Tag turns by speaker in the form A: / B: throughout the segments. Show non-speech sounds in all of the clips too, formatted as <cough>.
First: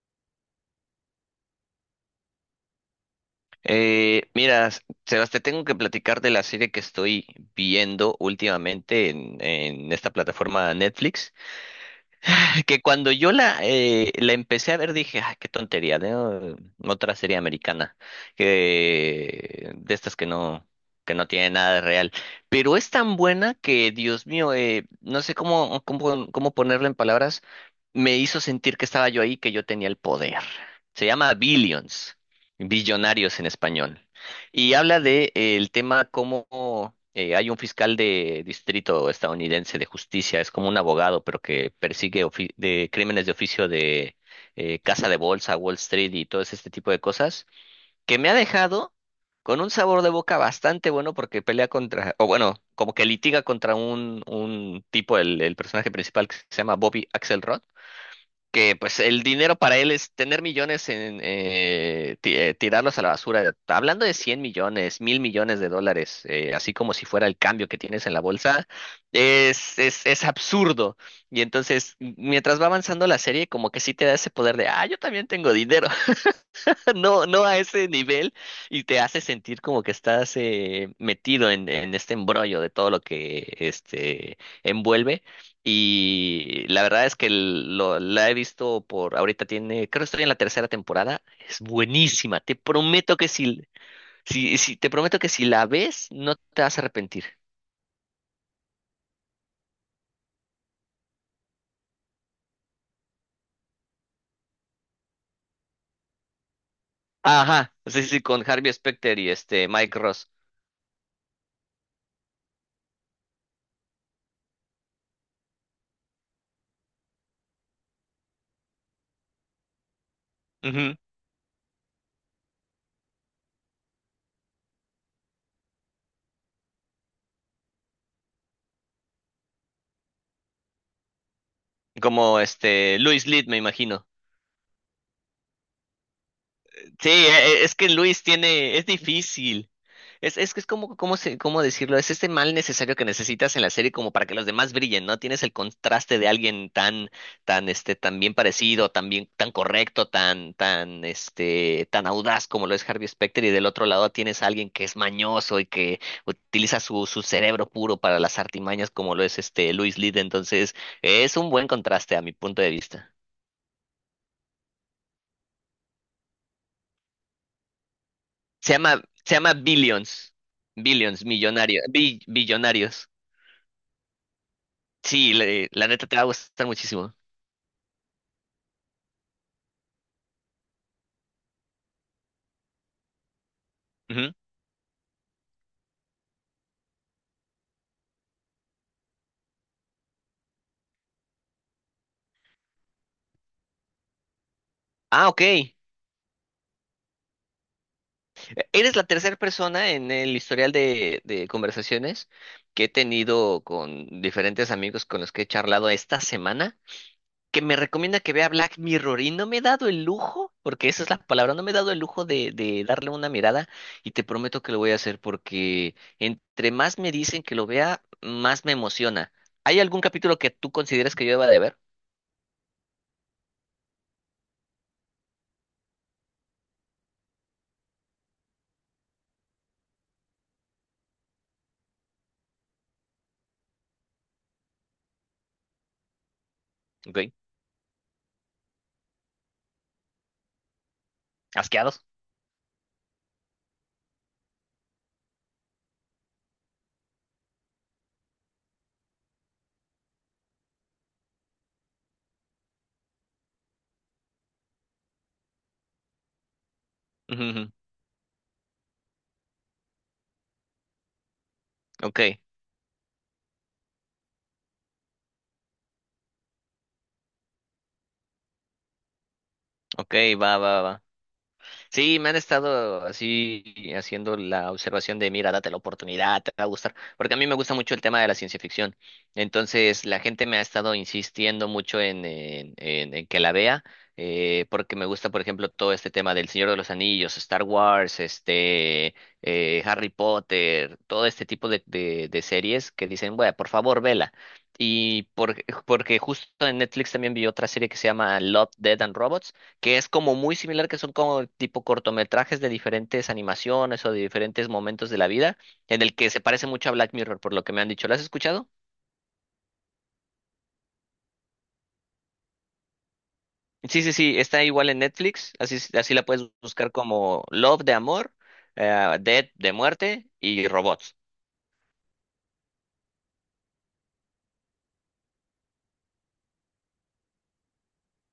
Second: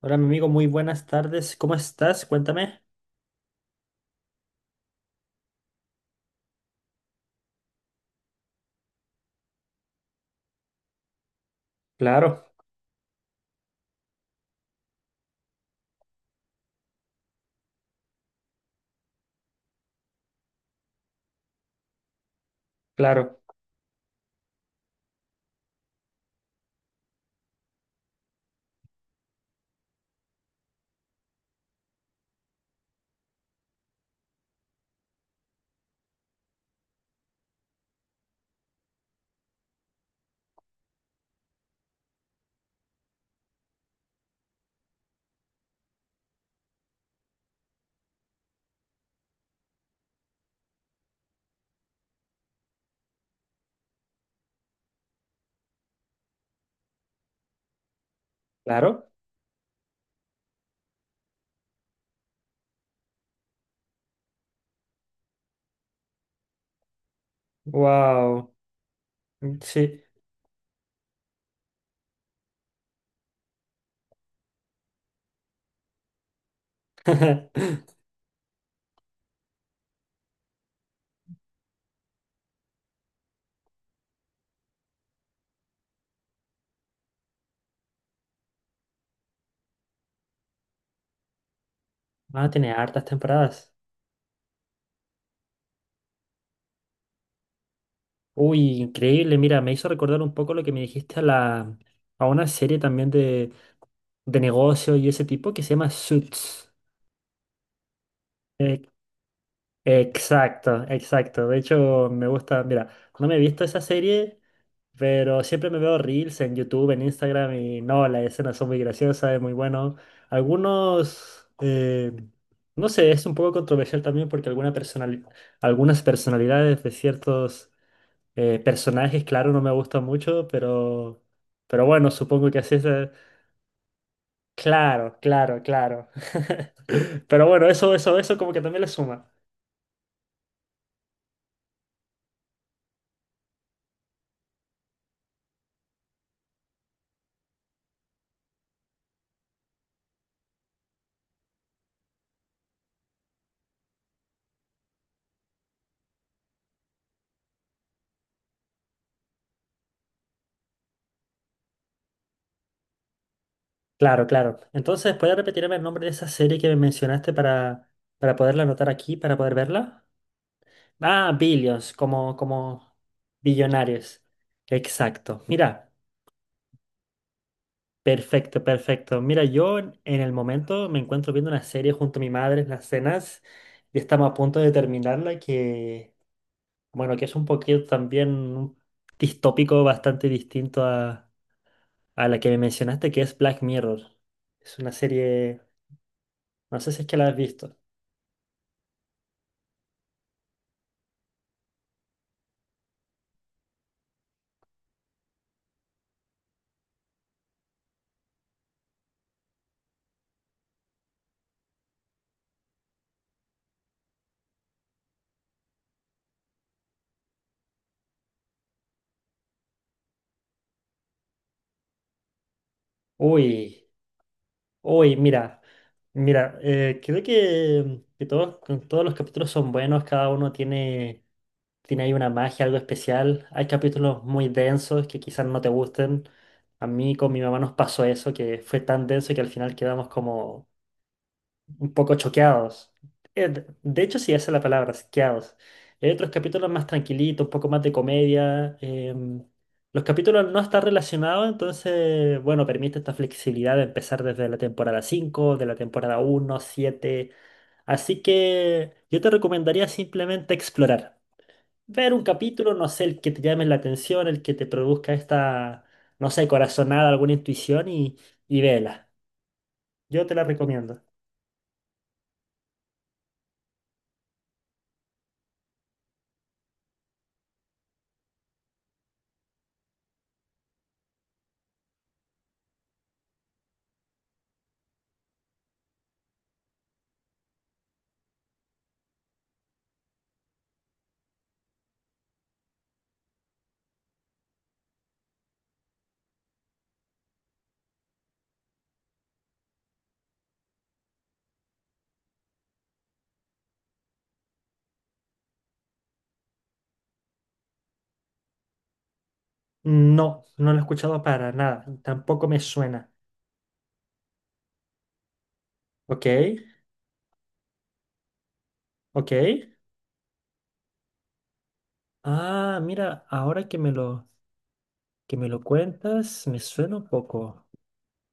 A: Hola, mi amigo, muy buenas tardes. ¿Cómo estás? Cuéntame.
B: Eh, mira, S- Sebas, te tengo que platicar de la serie que estoy viendo últimamente en esta plataforma Netflix.
A: Claro,
B: <laughs> Que cuando yo la empecé a ver dije, ay, qué tontería, ¿no? Otra serie americana, que, de estas que no tiene nada de real. Pero es tan
A: claro,
B: buena que, Dios mío, no sé cómo ponerlo en palabras, me hizo sentir que estaba yo ahí, que yo tenía el poder. Se llama Billions, Billonarios en español. Y habla de el tema cómo hay un fiscal de distrito estadounidense de justicia, es como un abogado, pero que persigue de crímenes de oficio de casa de bolsa, Wall Street y todo este tipo de cosas, que me ha dejado con un sabor de boca bastante bueno porque pelea contra, o bueno, como que litiga contra un tipo, el personaje principal que se llama Bobby Axelrod, que pues
A: claro.
B: el dinero para él es tener millones en tirarlos a la basura. Hablando de 100 millones, mil millones de dólares, así como si fuera el cambio que tienes en la
A: Wow.
B: bolsa. es,
A: Sí.
B: es, es absurdo. Y entonces, mientras va avanzando la serie, como que sí te da ese poder de, ah, yo también tengo dinero. <laughs> No, no a
A: <laughs>
B: ese nivel, y te hace sentir como que estás metido en este embrollo de todo lo que este envuelve. Y la verdad es que la he visto por ahorita tiene, creo que estoy en la tercera temporada. Es buenísima.
A: Ah,
B: Te
A: tiene hartas
B: prometo que si,
A: temporadas.
B: si, si te prometo que si la ves, no te vas a arrepentir.
A: Uy, increíble. Mira, me hizo recordar un poco lo que me dijiste a una serie también de negocio y ese tipo que se llama Suits.
B: Ajá, sí, sí, con Harvey
A: Eh,
B: Specter y este Mike Ross.
A: exacto, exacto. De hecho, me gusta. Mira, no me he visto esa serie. Pero siempre me veo reels en YouTube, en Instagram y no, las escenas son muy graciosas, es muy bueno.
B: Ujú.
A: Algunos, no sé, es un poco controversial también porque algunas personalidades de ciertos personajes, claro, no me gustan mucho, pero bueno,
B: Como
A: supongo que así es.
B: este Louis Litt, me imagino.
A: Claro, claro, claro. <laughs>
B: Sí,
A: Pero bueno,
B: es que Luis
A: eso como que
B: tiene,
A: también
B: es
A: le suma.
B: difícil. Es que es como, ¿cómo se, cómo decirlo? Es este mal necesario que necesitas en la serie como para que los demás brillen, ¿no? Tienes el contraste de alguien este, tan bien parecido, tan bien, tan correcto, este, tan audaz como lo es Harvey Specter, y del otro lado tienes a alguien que es mañoso y que utiliza su cerebro puro para las artimañas como lo es este Luis Lid. Entonces, es un buen contraste a mi punto de vista.
A: Claro, claro. Entonces, ¿puedes repetirme el nombre de esa serie que me mencionaste para poderla anotar aquí,
B: Se
A: para
B: llama
A: poder verla?
B: Billions. Billions,
A: Ah,
B: millonario,
A: billions, como
B: billonarios.
A: billonarios.
B: Sí,
A: Exacto.
B: la
A: Mira,
B: neta te va a gustar muchísimo.
A: perfecto, perfecto. Mira, yo en el momento me encuentro viendo una serie junto a mi madre en las cenas y estamos
B: Ujú.
A: a punto de terminarla bueno, que es un poquito también un distópico bastante distinto a la que me mencionaste, que es Black Mirror. Es una
B: Ah, ok.
A: serie, no sé si es que la has visto.
B: Eres la tercera persona en el historial de conversaciones que he tenido con diferentes amigos con los que he charlado esta semana que me recomienda que vea Black Mirror, y no me he dado el lujo, porque esa es la palabra, no me he dado el lujo de darle una mirada, y te prometo que lo voy a hacer porque entre más me dicen que lo vea, más me emociona. ¿Hay algún capítulo que tú consideres que yo deba de ver?
A: Uy. Uy, mira, mira, creo que, todos, que todos los capítulos son buenos, cada uno tiene ahí una magia, algo especial. Hay capítulos muy densos que quizás no te gusten. A mí
B: Ok,
A: con mi mamá nos pasó eso, que fue tan denso que al final quedamos como un
B: asqueados.
A: poco choqueados. De hecho, sí, esa es la palabra, choqueados. Hay otros capítulos más tranquilitos, un poco más de comedia. Los capítulos no están relacionados, entonces, bueno, permite esta flexibilidad de empezar desde la temporada 5 de la temporada uno siete.
B: <laughs> Ujú, ujú.
A: Así que yo te recomendaría simplemente explorar. Ver
B: Ok,
A: un capítulo, no sé, el que te llame la atención, el que te produzca no sé, corazonada, alguna intuición y vela.
B: ok,
A: Yo te la
B: va, va,
A: recomiendo.
B: va. Sí, me han estado así haciendo la observación de, mira, date la oportunidad, te va a gustar, porque a mí me gusta mucho el tema de la ciencia ficción. Entonces, la gente me ha estado insistiendo mucho en que la vea, porque me gusta, por ejemplo, todo este tema del Señor de los Anillos, Star Wars, este, Harry Potter, todo este tipo de series que dicen, bueno, por favor, vela. Y por- Porque justo en Netflix también vi otra serie que se llama Love, Dead and Robots, que es como muy similar, que son como tipo cortometrajes de diferentes animaciones o de diferentes momentos de la vida, en el que se parece mucho a Black Mirror, por lo que me han dicho. ¿Lo has escuchado?
A: No, no lo he escuchado para nada. Tampoco me suena.
B: Sí, sí, sí, está igual en Netflix, así, así la
A: Ok,
B: puedes buscar como Love de amor,
A: ok.
B: Dead de muerte, y robots.
A: Ah, mira, ahora que me lo cuentas, me suena un poco.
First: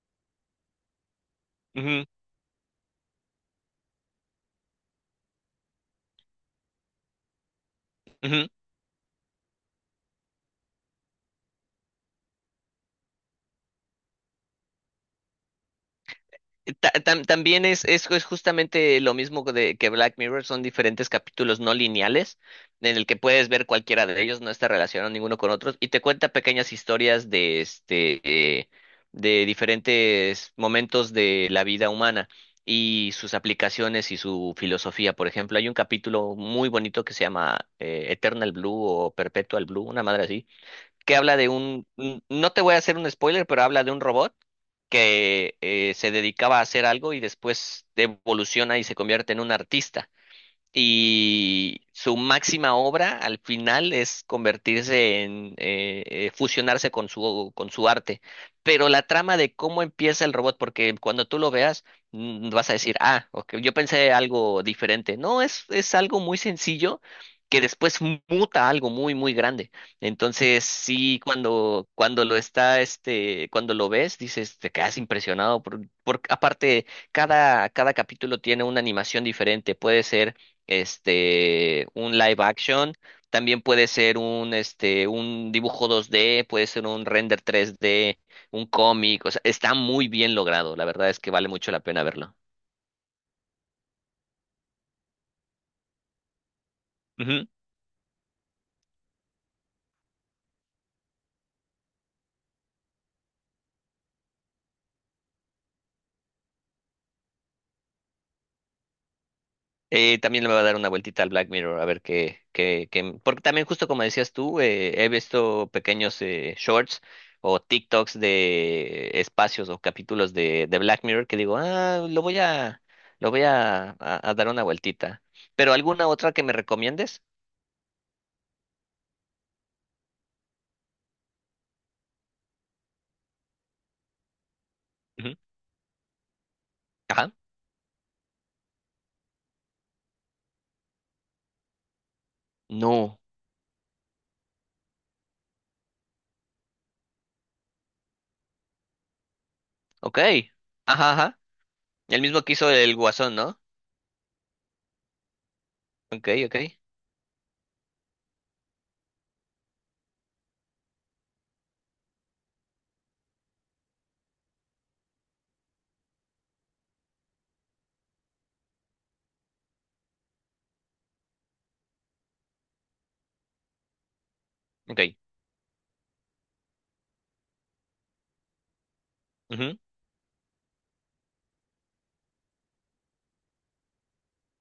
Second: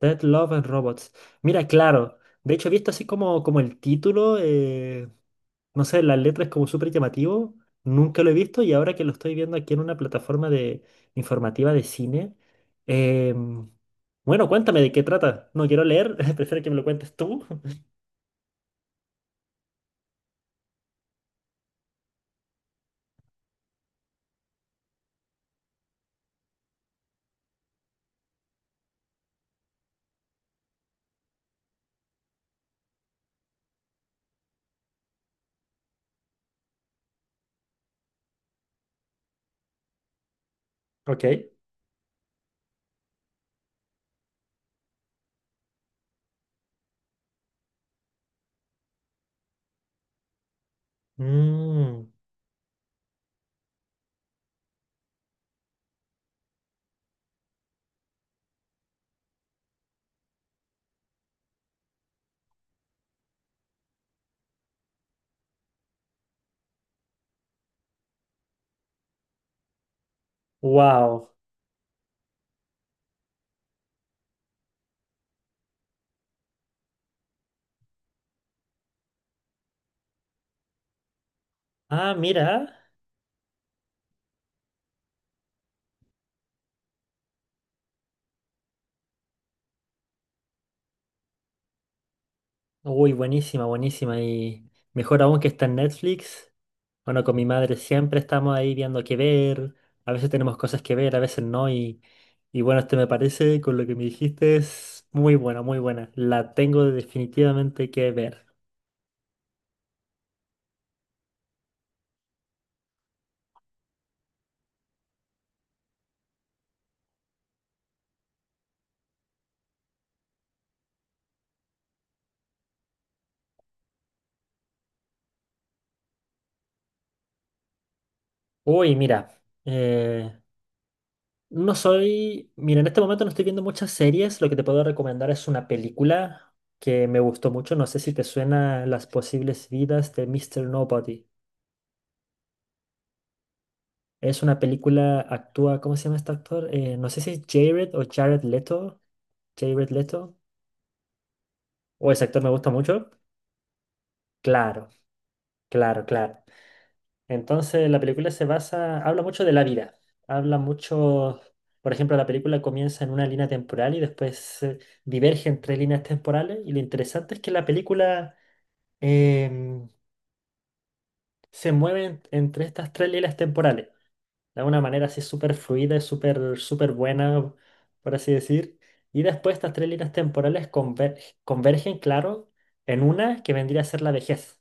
A: Dead Love and Robots. Mira,
B: Ujú,
A: claro. De hecho, he visto así como, como el título, no sé, las letras como súper llamativo. Nunca lo he
B: ujú.
A: visto y ahora que lo estoy viendo aquí en una plataforma de informativa de cine. em, bueno, cuéntame de qué trata. No quiero leer, <laughs> prefiero que me lo cuentes tú.
B: También
A: <laughs>
B: es justamente lo mismo que Black Mirror, son diferentes capítulos no lineales en el que puedes ver cualquiera de ellos, no está relacionado ninguno con otros, y te cuenta pequeñas historias de, de diferentes momentos de la vida humana y sus aplicaciones y su filosofía. Por ejemplo, hay un capítulo muy bonito que se llama Eternal Blue o Perpetual Blue, una madre así que habla de
A: Ok.
B: no te voy a hacer un spoiler, pero habla de un robot que se dedicaba a hacer algo y después evoluciona y se convierte en un artista, y
A: Mm.
B: su máxima obra al final es convertirse en fusionarse con su arte. Pero la trama de cómo empieza el robot, porque cuando tú lo veas vas a decir, ah, ok, yo pensé algo diferente. No, es algo muy sencillo que después muta a algo muy muy grande. Entonces, sí,
A: Wow.
B: cuando cuando lo está este cuando lo ves dices, te quedas impresionado por aparte cada capítulo tiene una animación diferente, puede ser este,
A: Ah,
B: un live
A: mira.
B: action, también puede ser un, este, un dibujo 2D, puede ser un render 3D, un cómic, o sea, está muy bien logrado, la verdad es que vale mucho la pena verlo.
A: Uy, buenísima, buenísima. Y mejor aún que está en Netflix. Bueno, con mi
B: Ujú.
A: madre siempre estamos ahí viendo qué ver. A veces tenemos cosas que ver, a veces no. Y bueno, este me parece, con lo que me dijiste, es muy buena, muy buena. La tengo definitivamente que ver.
B: También le voy a dar una vueltita al Black Mirror, a ver qué, porque también justo como decías tú, he visto pequeños shorts o TikToks de espacios o capítulos de Black Mirror que digo, ah, lo voy a, a dar una vueltita. ¿Pero alguna otra que me recomiendes?
A: Uy, mira. eh, no soy. Mira, en este momento no estoy viendo muchas series. Lo que te puedo recomendar
B: Ujú.
A: es una película que me
B: Ajá.
A: gustó mucho. No sé si te suena Las posibles vidas de Mr. Nobody.
B: No.
A: Es una película, actúa, ¿cómo se llama este actor? No sé si es Jared o Jared Leto. Jared
B: Ok.
A: Leto.
B: Ajá, ajá.
A: O
B: El
A: ese
B: mismo
A: actor me
B: que
A: gusta
B: hizo el
A: mucho.
B: Guasón, ¿no?
A: Claro, claro,
B: Ok,
A: claro.
B: ok.
A: Entonces la película habla mucho de la vida. Habla mucho, por ejemplo, la película comienza en una línea temporal y después diverge entre líneas temporales. Y lo interesante es que la película em, se mueve entre estas tres líneas temporales, de alguna
B: Ok.
A: manera así súper fluida y súper súper buena, por así decir. Y después estas
B: Ujú.
A: tres líneas temporales convergen, claro, en una que vendría a ser la vejez.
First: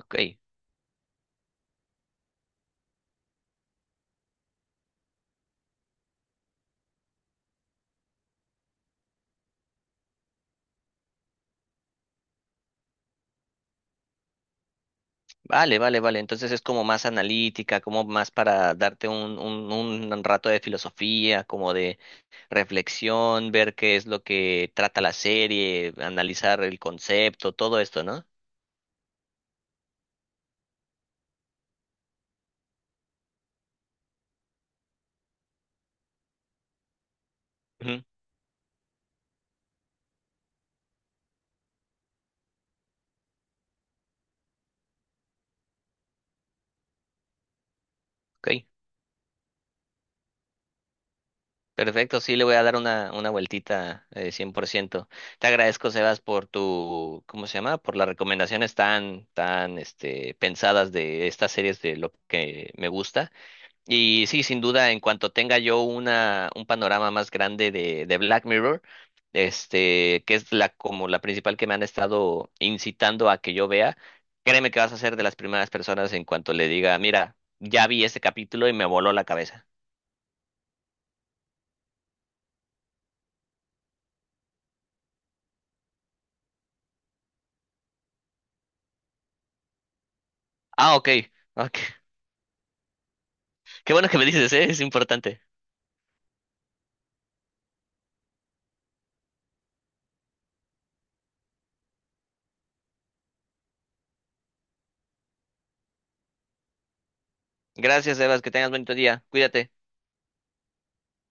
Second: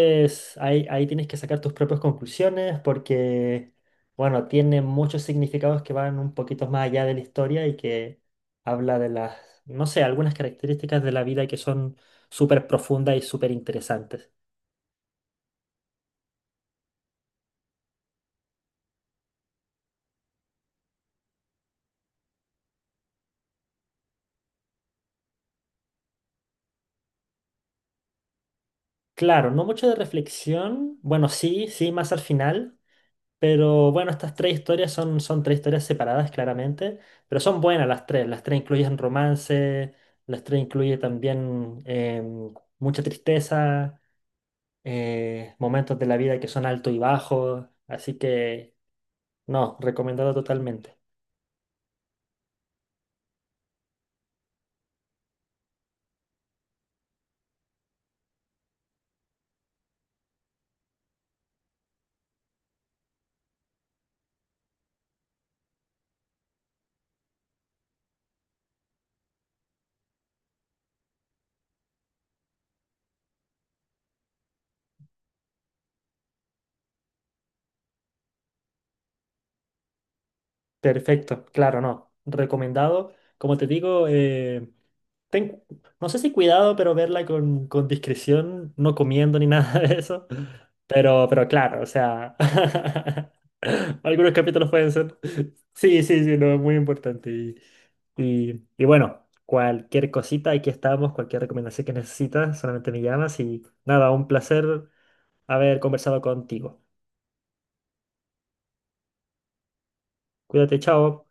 B: Ok.
A: ahí tienes que sacar tus propias conclusiones porque, bueno, tiene muchos significados que van un poquito más allá de la historia y que habla de las, no sé, algunas características de la vida que son súper profundas y súper interesantes.
B: Vale, vale, vale. Entonces es como más analítica, como más para darte un rato de filosofía, como de reflexión, ver qué es lo que trata la serie, analizar el concepto, todo esto, ¿no?
A: Claro, no mucho de reflexión, bueno, sí, sí, más al final. Pero bueno, estas tres historias son, son tres historias separadas claramente, pero son buenas
B: Ujú.
A: las tres. Las tres incluyen romance, las tres incluyen también mucha tristeza, momentos de la vida que son alto y bajo. Así
B: Ok.
A: que no, recomendado totalmente.
B: Perfecto, sí, le voy a dar una vueltita, 100%. Te agradezco, Sebas, por tu, ¿cómo se llama? Por las recomendaciones este, pensadas de estas series de lo que me gusta. Y sí, sin duda, en cuanto tenga yo una, un panorama más grande de Black Mirror, este, que es la, como la principal que me han estado incitando a que yo vea, créeme que vas a ser de las primeras personas en cuanto le diga, mira, ya vi este capítulo y me voló la cabeza.
A: Perfecto, claro, no. Recomendado. Como te digo, ten- no sé si cuidado, pero verla con discreción, no comiendo ni <laughs> nada de eso.
B: Ah, ok.
A: Pero
B: Ok,
A: claro, o sea,
B: qué
A: <laughs>
B: bueno que me
A: algunos
B: dices, ¿eh?
A: capítulos
B: Es
A: pueden ser.
B: importante.
A: Sí, sí, sí, no, es muy importante. Y bueno, cualquier cosita, aquí estamos, cualquier recomendación que necesitas, solamente me llamas y nada, un placer haber conversado contigo.
B: Gracias, Evas, que tengas bonito día. Cuídate.
A: Cuídate, chao.